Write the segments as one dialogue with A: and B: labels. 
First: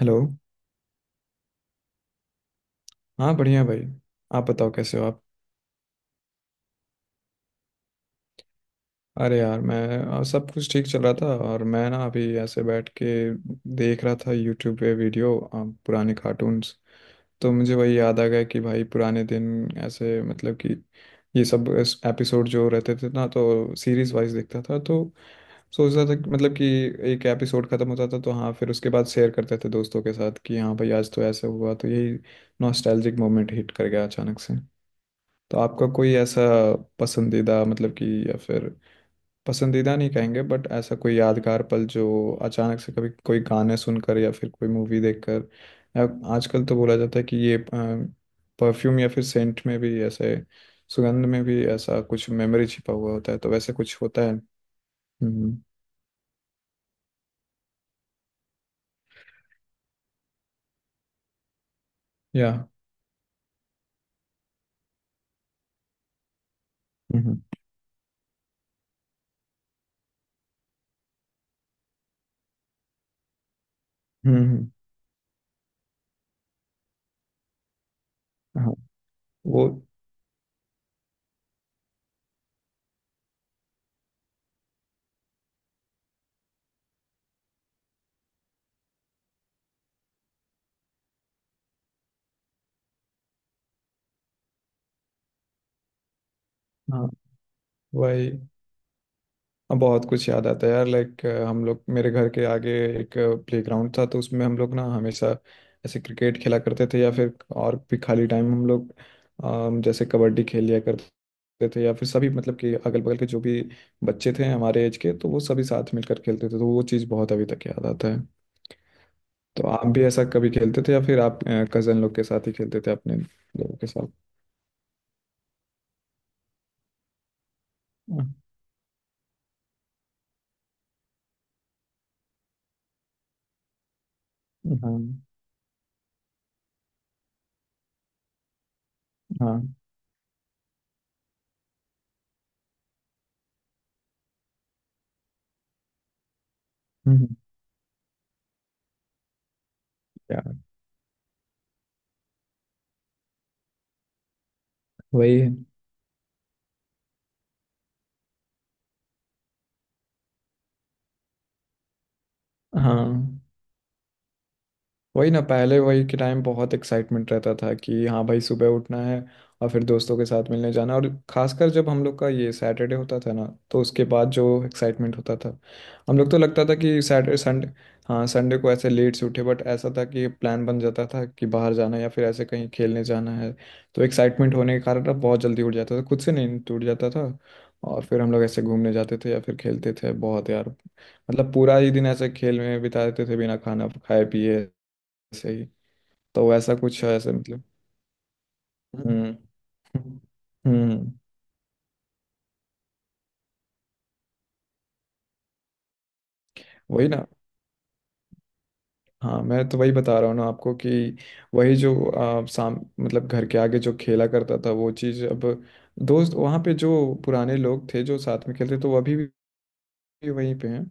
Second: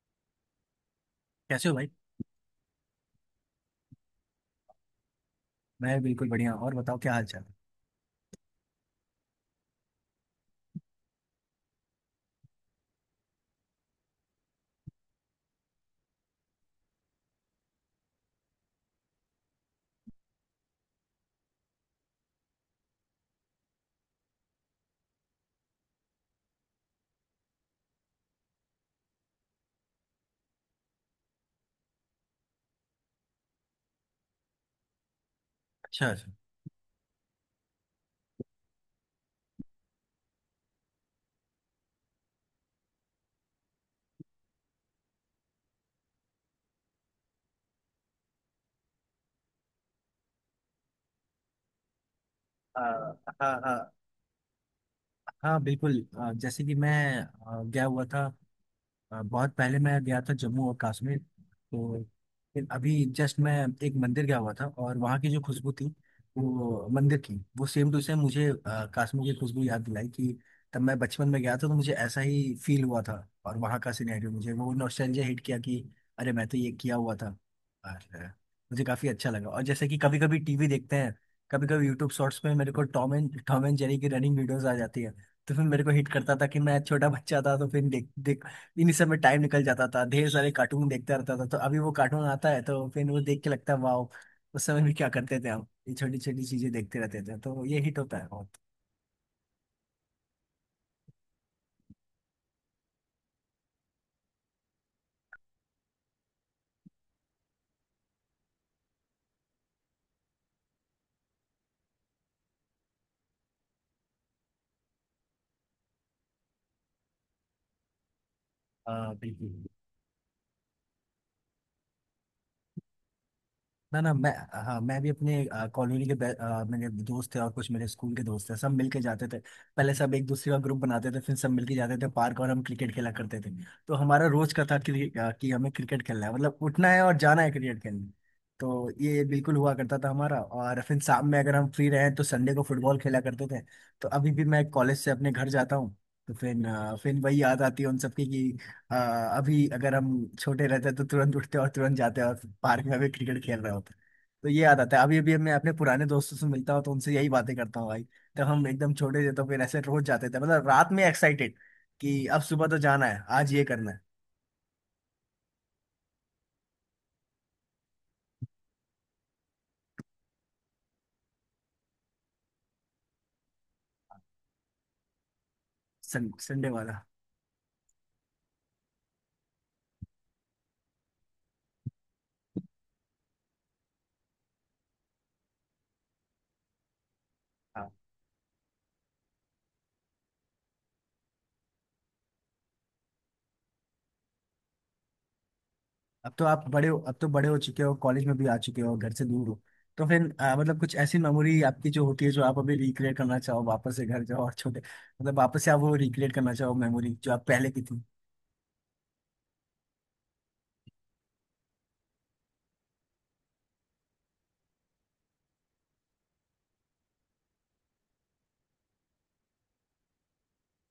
A: Hello.
B: कैसे हो भाई।
A: हाँ बढ़िया भाई। आप बताओ कैसे हो आप।
B: मैं बिल्कुल बढ़िया और बताओ क्या हाल चाल है?
A: अरे यार मैं सब कुछ ठीक चल रहा था और मैं ना अभी ऐसे बैठ के देख रहा था यूट्यूब पे वीडियो पुराने कार्टून्स। तो मुझे वही याद आ गया कि भाई पुराने दिन ऐसे मतलब कि ये सब एपिसोड जो रहते थे ना तो सीरीज वाइज देखता था। तो सोच रहा था मतलब कि एक एपिसोड खत्म होता था तो हाँ फिर उसके बाद शेयर करते थे दोस्तों के साथ कि हाँ भाई आज तो ऐसे हुआ। तो यही नॉस्टैल्जिक मोमेंट हिट कर गया अचानक से। तो आपका
B: अच्छा
A: कोई
B: अच्छा।
A: ऐसा पसंदीदा मतलब कि या फिर पसंदीदा नहीं कहेंगे बट ऐसा कोई यादगार पल जो अचानक से कभी कोई गाने सुनकर या फिर कोई मूवी देखकर या आजकल तो बोला जाता है कि ये परफ्यूम या फिर सेंट में भी ऐसे सुगंध में भी ऐसा कुछ मेमोरी
B: आ,
A: छिपा हुआ होता है, तो
B: हाँ
A: वैसे
B: हाँ।
A: कुछ होता है? हम्म।
B: हाँ बिल्कुल, जैसे कि मैं गया हुआ था। बहुत पहले मैं गया था जम्मू और कश्मीर। तो
A: या।
B: फिर अभी जस्ट मैं एक मंदिर गया हुआ था और वहाँ की जो खुशबू थी, वो मंदिर की
A: हम्म
B: वो सेम टू सेम मुझे कश्मीर की खुशबू याद दिलाई कि तब मैं बचपन में गया था तो मुझे ऐसा ही फील हुआ था। और वहाँ का सिनेरियो
A: हम्म हम्म,
B: मुझे,
A: हम्म,
B: वो नॉस्टैल्जिया हिट किया कि अरे मैं तो ये किया हुआ था। और
A: हाँ।
B: मुझे काफ़ी अच्छा लगा। और
A: वो।
B: जैसे कि कभी कभी टीवी देखते हैं, कभी कभी यूट्यूब शॉर्ट्स में मेरे को टॉम एंड जेरी की रनिंग वीडियोस आ जाती है। तो फिर मेरे को हिट करता था कि मैं छोटा बच्चा था, तो फिर देख देख इन्हीं सब में टाइम निकल जाता था, ढेर सारे कार्टून देखता रहता था। तो अभी वो कार्टून आता है तो फिर वो देख के लगता है वाओ, उस समय भी क्या करते थे हम, ये छोटी छोटी चीजें देखते
A: हाँ।
B: रहते थे। तो ये हिट होता है
A: वही।
B: बहुत।
A: अब बहुत कुछ याद आता है यार लाइक हम लोग मेरे घर के आगे एक प्लेग्राउंड था तो उसमें हम लोग ना हमेशा ऐसे क्रिकेट खेला करते थे या फिर और भी खाली टाइम हम लोग जैसे कबड्डी खेल लिया करते थे। या फिर सभी मतलब कि अगल बगल के जो भी बच्चे थे हमारे एज के तो वो सभी साथ मिलकर खेलते थे, तो वो चीज़ बहुत अभी तक याद आता है।
B: हाँ बिल्कुल।
A: तो आप भी ऐसा कभी खेलते थे या फिर आप कजन लोग के साथ ही खेलते थे अपने लोगों के
B: ना
A: साथ?
B: ना मैं, हाँ मैं भी अपने कॉलोनी के मेरे दोस्त थे और कुछ मेरे स्कूल के
A: हाँ
B: दोस्त थे, सब मिलके जाते थे। पहले सब एक दूसरे का ग्रुप बनाते थे, फिर सब मिलके जाते थे पार्क और हम क्रिकेट खेला करते थे। तो हमारा रोज का था
A: हाँ
B: कि हमें क्रिकेट खेलना है, मतलब उठना है और जाना है क्रिकेट खेलने। तो ये बिल्कुल
A: हाँ,
B: हुआ करता था हमारा। और फिर शाम में, अगर हम फ्री रहे तो संडे को फुटबॉल खेला करते थे। तो अभी भी मैं कॉलेज से अपने घर जाता हूँ तो फिर फिर
A: हम्म,
B: वही याद आती है उन सबकी। हाँ, अभी अगर हम
A: यार
B: छोटे रहते तो तुरंत उठते और तुरंत जाते और पार्क में भी क्रिकेट खेल रहे होते। तो ये याद आता है, अभी अभी
A: वही है।
B: मैं अपने पुराने दोस्तों से मिलता हूँ तो उनसे यही बातें करता हूँ भाई, तब हम एकदम छोटे थे। तो फिर ऐसे रोज जाते थे, मतलब रात में एक्साइटेड कि अब सुबह तो जाना है,
A: हाँ
B: आज ये करना है।
A: वही ना, पहले वही के टाइम बहुत एक्साइटमेंट रहता था कि हाँ भाई सुबह उठना है और फिर दोस्तों के साथ मिलने जाना, और खासकर जब हम लोग का ये सैटरडे होता था ना, तो उसके बाद जो एक्साइटमेंट होता था। हम लोग तो लगता
B: संडे
A: था
B: वाला।
A: कि सैटरडे संडे। हाँ संडे को ऐसे लेट से उठे बट ऐसा था कि प्लान बन जाता था कि बाहर जाना है या फिर ऐसे कहीं खेलने जाना है, तो एक्साइटमेंट होने के कारण अब बहुत जल्दी उठ जाता था खुद से, नहीं टूट जाता था।
B: हाँ
A: और फिर हम लोग ऐसे घूमने जाते थे या फिर खेलते थे बहुत यार, मतलब पूरा ही दिन ऐसे खेल में बिता देते थे बिना खाना खाए पिए। सही।
B: अब तो
A: तो
B: आप
A: ऐसा
B: बड़े हो,
A: कुछ है
B: अब तो
A: ऐसे
B: बड़े हो
A: मतलब।
B: चुके हो, कॉलेज में भी आ चुके हो, घर से
A: हम्म
B: दूर हो। तो फिर मतलब कुछ
A: हम्म।
B: ऐसी मेमोरी आपकी जो होती है जो आप अभी रिक्रिएट करना चाहो, वापस से घर जाओ और छोटे, मतलब वापस से आप वो रिक्रिएट करना चाहो
A: वही
B: मेमोरी
A: ना।
B: जो आप पहले की थी।
A: हाँ मैं तो वही बता रहा हूँ ना आपको, कि वही जो साम मतलब घर के आगे जो खेला करता था वो चीज़ अब। दोस्त वहाँ पे जो पुराने लोग थे जो साथ में खेलते तो वो अभी भी वहीं पे हैं।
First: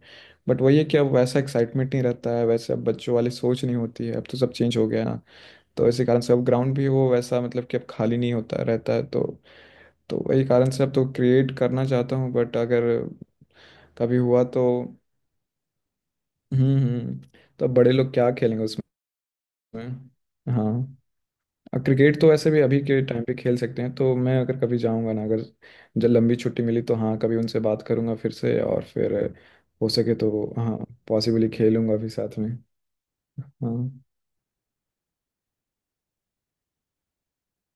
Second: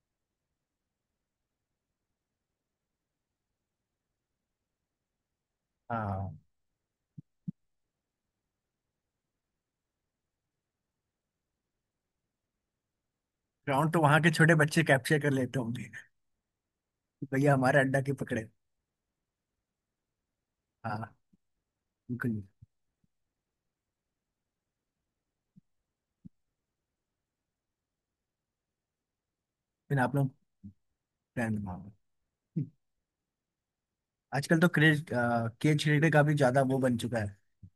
A: बट वही है कि अब वैसा एक्साइटमेंट नहीं रहता है, वैसे अब बच्चों वाली सोच नहीं होती है, अब तो सब चेंज हो गया है ना। तो इसी कारण से
B: हाँ।
A: अब ग्राउंड भी वो वैसा मतलब कि अब खाली नहीं होता रहता है तो वही कारण से अब तो क्रिएट करना चाहता हूँ, बट अगर
B: ग्राउंड तो
A: कभी
B: वहां के
A: हुआ
B: छोटे
A: तो।
B: बच्चे कैप्चर कर लेते होंगे
A: हम्म।
B: कि भैया
A: तो अब
B: हमारा
A: बड़े
B: अड्डा की
A: लोग क्या
B: पकड़े।
A: खेलेंगे उसमें। हाँ।
B: हाँ
A: और क्रिकेट तो
B: बिल्कुल।
A: वैसे भी अभी के टाइम पे खेल सकते हैं, तो मैं अगर कभी जाऊंगा ना, अगर जब लंबी छुट्टी मिली तो हाँ कभी उनसे बात करूंगा फिर से, और फिर हो
B: फिर आप
A: सके
B: लोग
A: तो हाँ पॉसिबली
B: प्लान बनाओ।
A: खेलूंगा भी साथ में। हाँ।
B: आजकल तो क्रेज केज क्रिकेट का भी ज्यादा वो बन चुका है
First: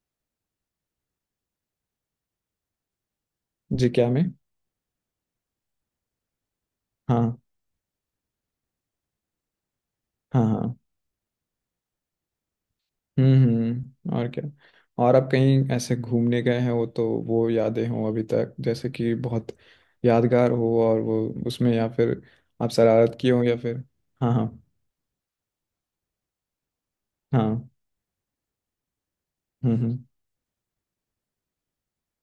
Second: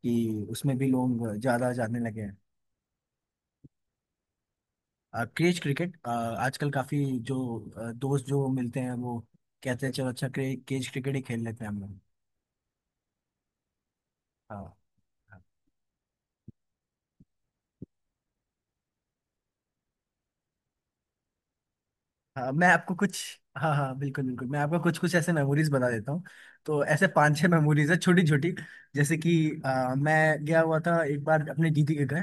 B: कि उसमें भी लोग ज्यादा जाने लगे हैं।
A: जी, क्या मैं।
B: क्रेज क्रिकेट आजकल काफी, जो
A: हाँ
B: दोस्त जो मिलते हैं वो कहते हैं चलो, अच्छा
A: हाँ हाँ।
B: क्रेज क्रिकेट ही खेल लेते हैं हम लोग।
A: और क्या।
B: हाँ
A: और आप कहीं ऐसे घूमने गए हैं वो तो, वो यादें हों अभी तक जैसे कि बहुत यादगार हो और वो उसमें या फिर
B: हाँ, मैं
A: आप
B: आपको
A: शरारत
B: कुछ,
A: किए हो या
B: हाँ
A: फिर।
B: हाँ बिल्कुल
A: हाँ हाँ
B: बिल्कुल मैं आपको कुछ कुछ ऐसे मेमोरीज बता देता हूँ। तो ऐसे पांच छह
A: हाँ।
B: मेमोरीज है छोटी छोटी। जैसे कि
A: हम्म।
B: मैं गया हुआ था एक बार अपने दीदी के घर,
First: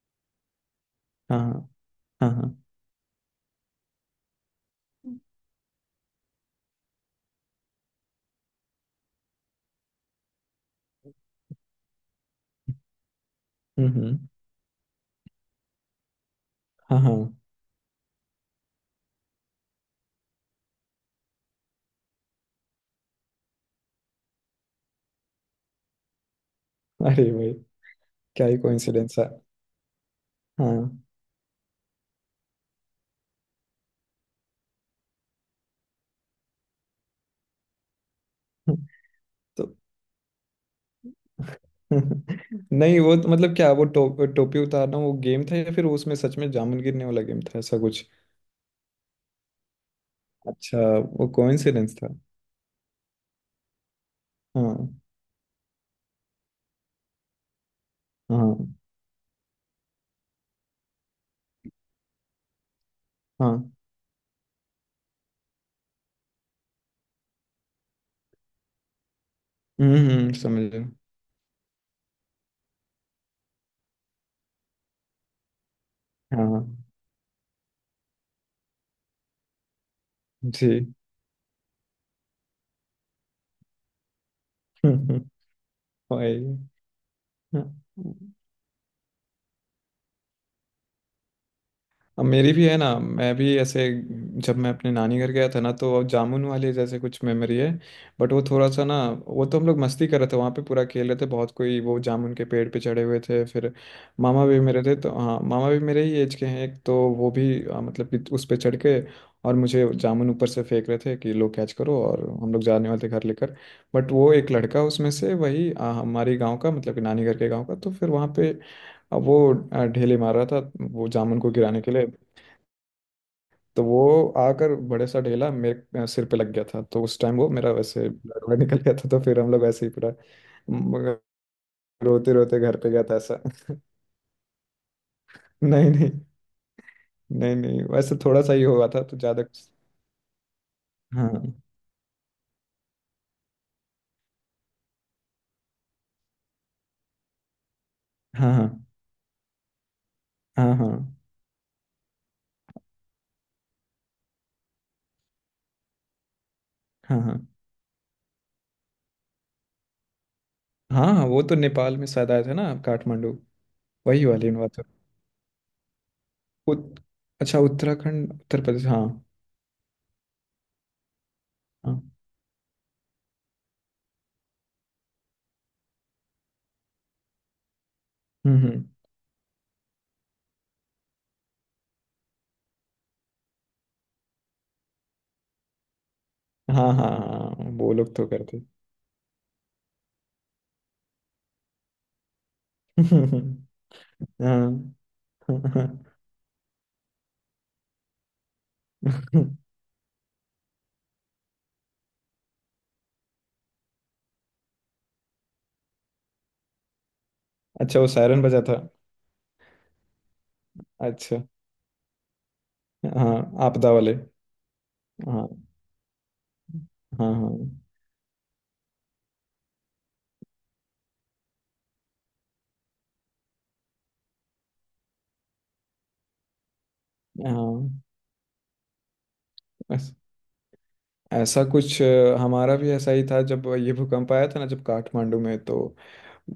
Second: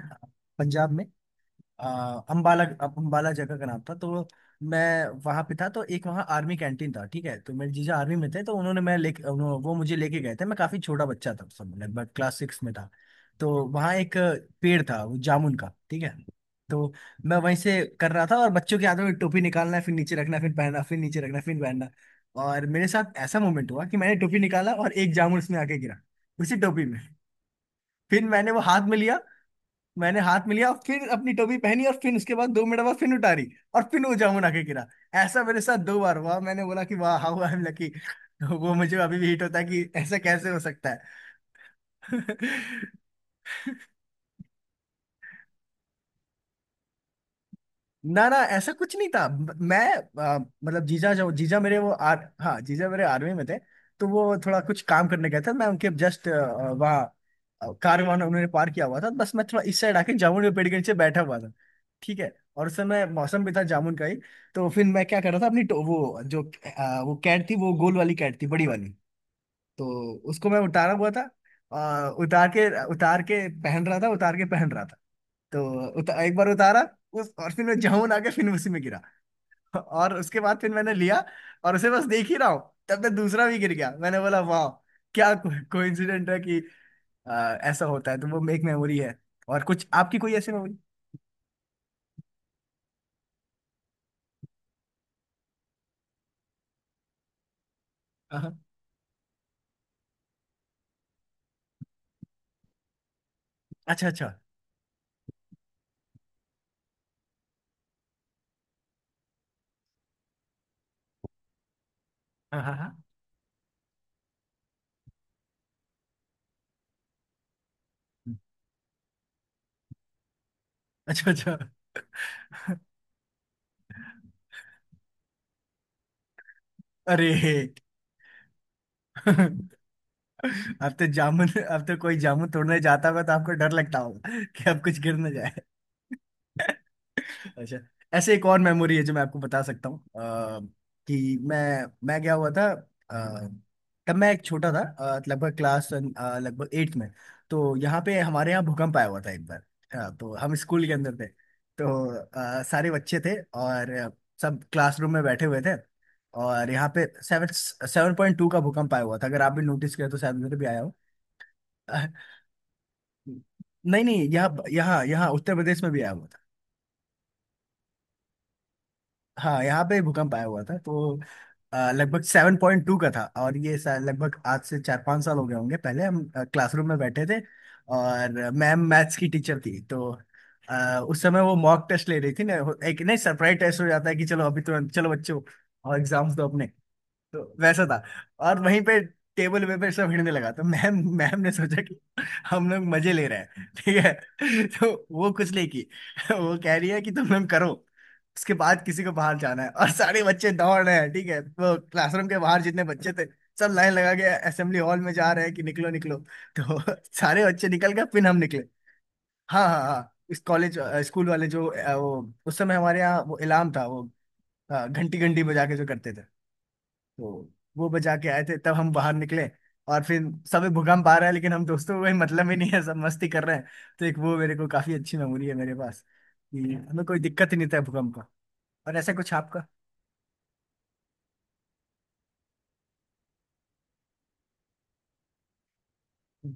B: पंजाब में।
A: हाँ हाँ हाँ हाँ।
B: अम्बाला, अम्बाला जगह का नाम था। तो मैं वहां पे था, तो एक वहाँ आर्मी कैंटीन था, ठीक है, तो मेरे जीजा आर्मी में थे। तो उन्होंने मैं ले वो मुझे लेके गए थे, मैं काफी छोटा बच्चा था उस समय, लगभग क्लास 6 में था। तो
A: हम्म
B: वहाँ एक
A: हम्म,
B: पेड़ था, वो जामुन का, ठीक है। तो
A: हाँ हाँ।
B: मैं वहीं से कर रहा था और बच्चों के हाथों में टोपी निकालना, फिर नीचे रखना, फिर पहनना, फिर नीचे रखना, फिर पहनना। और मेरे साथ ऐसा मोमेंट हुआ कि मैंने टोपी निकाला और एक जामुन उसमें आके गिरा, उसी टोपी में।
A: अरे भाई।
B: फिर
A: क्या
B: मैंने
A: ही
B: वो हाथ में
A: कोइंसिडेंस
B: लिया,
A: है।
B: मैंने हाथ
A: हाँ
B: मिलिया और
A: हाँ,
B: फिर अपनी टोपी पहनी और फिर उसके बाद 2 मिनट बाद फिर उतारी और फिर वो जामुन आके गिरा। ऐसा मेरे साथ 2 बार हुआ। मैंने बोला कि वाह हाउ आई एम लकी। वो मुझे अभी भी हिट होता है
A: तो।
B: कि ऐसा कैसे हो सकता है।
A: नहीं वो तो मतलब, क्या वो टोपी उतारना वो गेम था, या फिर उसमें सच में जामुन गिरने वाला गेम था ऐसा कुछ?
B: ना ना ऐसा कुछ नहीं था, मैं
A: अच्छा,
B: मतलब जीजा,
A: वो
B: जो जीजा मेरे वो
A: कोइंसिडेंस था।
B: आर, हाँ जीजा मेरे आर्मी में थे। तो वो थोड़ा कुछ
A: हाँ
B: काम करने गए थे, मैं उनके जस्ट वहाँ कार वहाँ उन्होंने पार
A: हाँ
B: किया हुआ था, बस मैं थोड़ा इस साइड आके जामुन के पेड़ के नीचे बैठा हुआ था, ठीक है। और उस समय मौसम भी था
A: हाँ
B: जामुन का ही। तो फिर मैं क्या कर रहा था अपनी वो जो वो कैट थी, वो गोल वाली कैट थी, बड़ी वाली। तो उसको मैं
A: समझ रहे हो।
B: उतारा हुआ था, और उतार के, पहन रहा था, उतार के पहन रहा था। तो एक बार
A: हाँ।
B: उतारा उस, और फिर मैं जाऊं आके फिर उसी में गिरा। और उसके बाद फिर मैंने
A: जी।
B: लिया और उसे बस देख ही रहा हूँ, तब तक दूसरा भी गिर गया। मैंने बोला वाह, क्या कोइंसिडेंट है
A: वही।
B: कि
A: हाँ,
B: ऐसा होता है। तो वो एक मेमोरी है। और कुछ आपकी कोई ऐसी मेमोरी?
A: अब मेरी भी है ना, मैं भी ऐसे जब मैं अपने नानी घर गया था ना तो जामुन वाले जैसे कुछ मेमोरी है, बट
B: हाँ
A: वो
B: हाँ।
A: थोड़ा सा ना। वो तो हम लोग मस्ती कर रहे थे वहाँ पे पूरा, खेल रहे थे बहुत, कोई वो जामुन के पेड़ पे चढ़े हुए थे। फिर
B: अच्छा अच्छा।
A: मामा भी मेरे थे तो हाँ मामा भी मेरे ही एज के हैं, एक तो वो भी मतलब कि उस पे चढ़ के और मुझे जामुन ऊपर से फेंक रहे थे कि लो कैच करो, और हम
B: हाँ
A: लोग
B: हाँ
A: जाने
B: हाँ।
A: वाले थे घर लेकर। बट वो एक लड़का उसमें से, वही हमारी गांव का, मतलब कि नानी घर के गांव का, तो फिर वहाँ पे अब वो ढेले मार रहा था वो
B: अच्छा
A: जामुन को
B: अच्छा।
A: गिराने के लिए। तो वो आकर बड़े सा ढेला मेरे सिर पे लग गया था, तो उस
B: अरे,
A: टाइम वो मेरा वैसे ब्लड ब्लड निकल गया था, तो फिर हम लोग ऐसे ही पूरा
B: अब तो
A: म-
B: जामुन, अब तो कोई
A: रोते
B: जामुन
A: रोते घर
B: तोड़ने
A: पे गया
B: जाता
A: था
B: होगा तो
A: ऐसा।
B: आपको डर लगता होगा कि अब कुछ गिर ना जाए।
A: नहीं नहीं। नहीं
B: अच्छा,
A: नहीं वैसे
B: ऐसे
A: थोड़ा
B: एक
A: सा
B: और
A: ही हुआ
B: मेमोरी
A: था
B: है जो
A: तो
B: मैं आपको
A: ज्यादा
B: बता
A: कुछ।
B: सकता हूँ। कि
A: हाँ
B: मैं गया हुआ था। तब मैं एक छोटा था, लगभग क्लास लगभग 8th में। तो यहाँ पे, हमारे
A: हाँ
B: यहाँ
A: हाँ
B: भूकंप आया हुआ था एक बार। तो हम
A: हाँ
B: स्कूल
A: हाँ
B: के अंदर थे। तो सारे बच्चे थे और सब क्लासरूम में बैठे हुए थे। और यहाँ पे
A: हाँ हाँ
B: सेवन 7.2 का भूकंप आया हुआ था। अगर आप भी नोटिस करें तो शायद उधर भी आया हो।
A: हाँ हाँ, वो तो नेपाल में
B: अह,
A: शायद आए थे ना आप, काठमांडू।
B: नहीं
A: वही
B: नहीं, यहाँ
A: वाली बात है।
B: यहाँ यहाँ उत्तर प्रदेश में भी आया हुआ था।
A: उत, अच्छा उत्तराखंड उत्तर प्रदेश हाँ।
B: हाँ यहाँ पे भूकंप आया हुआ था। तो
A: हाँ।
B: लगभग 7.2 का था और ये शायद लगभग आज से 4-5 साल हो गए होंगे। पहले हम क्लासरूम में बैठे थे और मैम
A: हम्म।
B: मैथ्स की टीचर थी। तो उस समय वो मॉक टेस्ट ले रही थी ना, एक नहीं सरप्राइज टेस्ट हो जाता है कि चलो अभी तुरंत चलो बच्चों और एग्जाम्स दो।
A: हाँ हाँ
B: तो
A: हाँ
B: वैसा
A: वो
B: था।
A: लोग तो
B: और
A: करते।
B: वहीं पे टेबल पे पे सब हिड़ने लगा। तो मैम मैम ने सोचा कि हम लोग मजे ले रहे हैं, ठीक है।
A: हाँ।
B: तो वो कुछ नहीं की, वो कह रही है कि तुम लोग करो। उसके बाद किसी को बाहर जाना है और सारे बच्चे दौड़ रहे हैं, ठीक है। वो क्लासरूम के बाहर जितने बच्चे थे, सब लाइन लगा के असेंबली हॉल में जा रहे हैं कि निकलो निकलो। तो सारे बच्चे निकल
A: अच्छा,
B: गए,
A: वो
B: फिर हम
A: सायरन बजा
B: निकले।
A: था?
B: हाँ हाँ हाँ। इस कॉलेज स्कूल
A: अच्छा,
B: वाले जो वो उस समय हमारे यहाँ
A: हाँ
B: वो इलाम था,
A: आपदा
B: वो
A: वाले।
B: घंटी घंटी
A: हाँ
B: बजा के जो करते थे।
A: हाँ
B: तो
A: हाँ
B: वो बजा के आए थे, तब हम बाहर निकले। और फिर सब भूकंप आ रहा है, लेकिन हम दोस्तों को कोई मतलब ही नहीं है, सब मस्ती कर रहे हैं। तो एक वो मेरे को काफी अच्छी मेमोरी है मेरे पास कि हमें कोई दिक्कत ही नहीं था
A: हाँ।
B: भूकंप का। और ऐसा कुछ आपका?
A: बस ऐसा कुछ हमारा भी ऐसा ही था जब ये भूकंप आया था ना, जब काठमांडू में, तो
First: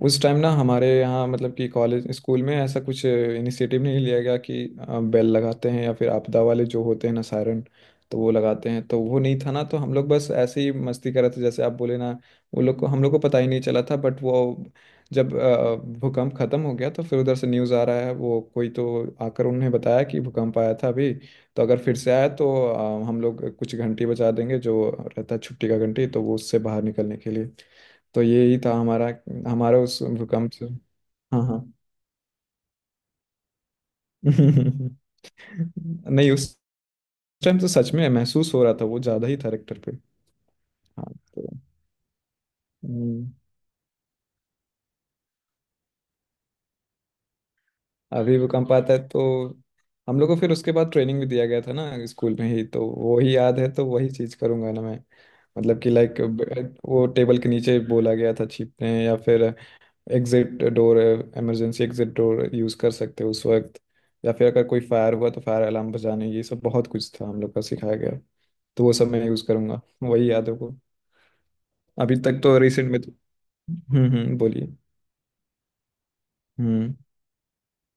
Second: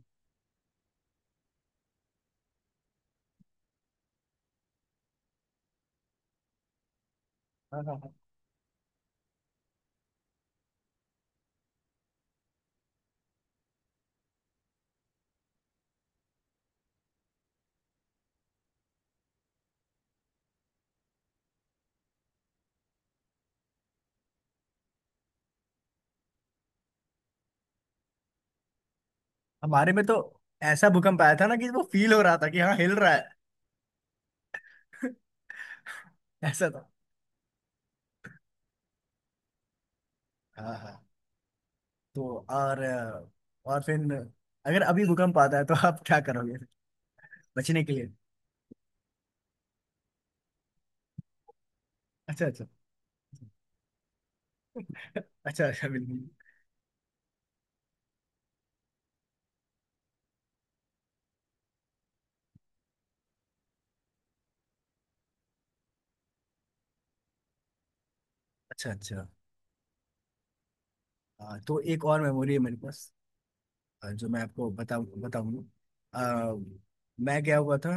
A: उस टाइम ना हमारे यहाँ मतलब कि कॉलेज स्कूल में ऐसा कुछ इनिशिएटिव नहीं लिया गया कि बेल लगाते हैं या फिर आपदा वाले जो होते हैं ना सायरन,
B: हाँ, हाँ, हाँ।
A: तो वो लगाते हैं, तो वो नहीं था ना। तो हम लोग बस ऐसे ही मस्ती कर रहे थे जैसे आप बोले ना, वो लोग को हम लोग को पता ही नहीं चला था। बट वो जब भूकंप खत्म हो गया तो फिर उधर से न्यूज़ आ रहा है, वो कोई तो आकर उन्हें बताया कि भूकंप आया था अभी, तो अगर फिर से आया तो हम लोग कुछ घंटी बजा देंगे जो रहता है छुट्टी का घंटी, तो वो उससे बाहर निकलने के लिए। तो यही था हमारा हमारा
B: हमारे
A: उस
B: में तो
A: भूकंप से।
B: ऐसा भूकंप आया
A: हाँ
B: था ना
A: हाँ।
B: कि वो फील हो रहा था कि हाँ हिल रहा है।
A: नहीं उस
B: ऐसा था।
A: टाइम तो सच में महसूस हो रहा था, वो ज्यादा ही था रेक्टर पे।
B: हाँ हाँ।
A: हाँ। तो।
B: तो और
A: हम्म,
B: और फिर अगर अभी भूकंप आता है तो आप क्या करोगे बचने के लिए?
A: अभी भूकंप आता है तो हम लोग को फिर उसके बाद ट्रेनिंग भी दिया गया था ना स्कूल
B: अच्छा
A: में ही,
B: अच्छा।
A: तो वो ही याद है, तो वही चीज करूंगा ना मैं।
B: अच्छा
A: मतलब
B: अच्छा
A: कि लाइक
B: बिल्कुल।
A: वो टेबल के नीचे बोला गया था छिपने, या फिर एग्जिट डोर है, इमरजेंसी एग्जिट डोर यूज कर सकते हो उस वक्त, या फिर अगर कोई फायर हुआ तो फायर अलार्म बजाने, ये सब बहुत कुछ था हम लोग का सिखाया गया। तो
B: अच्छा
A: वो सब मैं
B: अच्छा।
A: यूज करूंगा, वही याद है को।
B: हाँ, तो एक
A: अभी
B: और
A: तक
B: मेमोरी
A: तो
B: है मेरे
A: रिसेंट में
B: पास
A: तो।
B: जो
A: हम्म,
B: मैं आपको
A: बोलिए।
B: बताऊंगा। अ,
A: हम्म।
B: मैं गया हुआ था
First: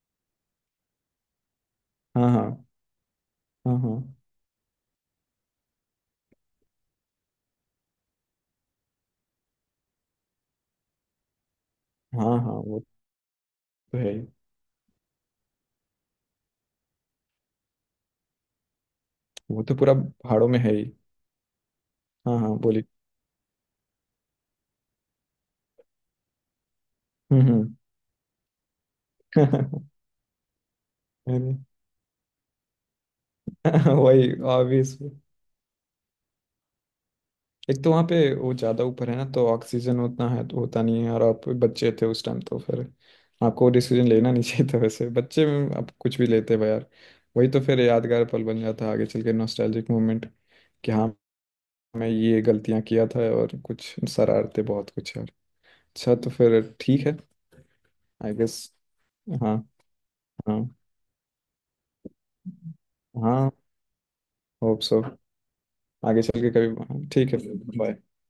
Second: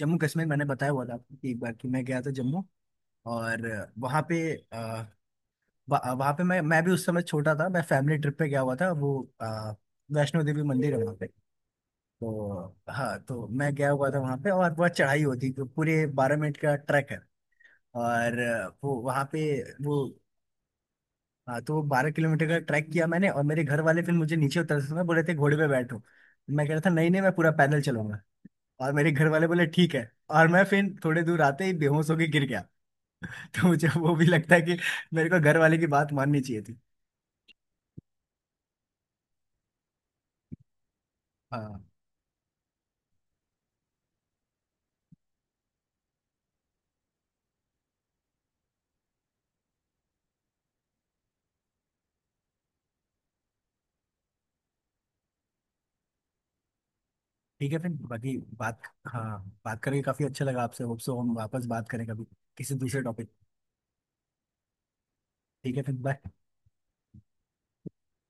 B: जम्मू कश्मीर। मैंने बताया हुआ था आपको कि एक बार कि मैं गया
A: हाँ
B: था
A: हाँ
B: जम्मू। और
A: हाँ हाँ
B: वहाँ पे अ, वहाँ पे मैं भी उस समय छोटा था, मैं फैमिली ट्रिप पे गया हुआ था। वो अ, वैष्णो देवी मंदिर है वहाँ पे।
A: हाँ हाँ।
B: तो
A: वो
B: हाँ, तो मैं गया
A: तो
B: हुआ
A: है
B: था
A: ही,
B: वहाँ पे और बहुत चढ़ाई होती है, तो पूरे 12 मिनट का ट्रैक है। और अ, वो वहाँ पे
A: वो तो पूरा
B: वो
A: पहाड़ों में है ही।
B: हाँ, तो वो बारह
A: हाँ
B: किलोमीटर
A: हाँ
B: का
A: बोलिए।
B: ट्रैक किया मैंने। और मेरे घर वाले फिर मुझे नीचे उतर समय बोले थे घोड़े पे बैठो। मैं कह रहा था नहीं नहीं, मैं पूरा
A: हम्म।
B: पैदल चलूंगा। और मेरे घर वाले बोले ठीक है। और मैं फिर थोड़े दूर आते
A: हम्म।
B: ही बेहोश होके गिर गया। तो मुझे वो भी
A: वही
B: लगता है कि
A: ऑब्वियस।
B: मेरे को घर वाले की बात माननी चाहिए थी।
A: एक तो वहाँ पे वो ज़्यादा ऊपर है ना तो ऑक्सीजन उतना है तो होता नहीं है, और आप
B: हाँ
A: बच्चे थे उस टाइम तो फिर आपको डिसीजन लेना नहीं चाहिए था। वैसे बच्चे में आप कुछ भी लेते भाई यार। वही तो फिर यादगार पल बन जाता है आगे चल के, नॉस्टैल्जिक मोमेंट कि हाँ मैं ये गलतियाँ किया था और कुछ शरारते, बहुत कुछ यार। अच्छा तो फिर ठीक है।
B: ठीक है, फिर
A: आई
B: बाकी
A: गेस।
B: बात, हाँ।
A: हाँ।
B: बात करके काफी अच्छा
A: हाँ।
B: लगा आपसे, होप सो हम वापस बात करें कभी, किसी दूसरे टॉपिक।
A: हाँ होप सो,
B: ठीक है फिर बाय।
A: आगे चल के कभी। ठीक है, बाय।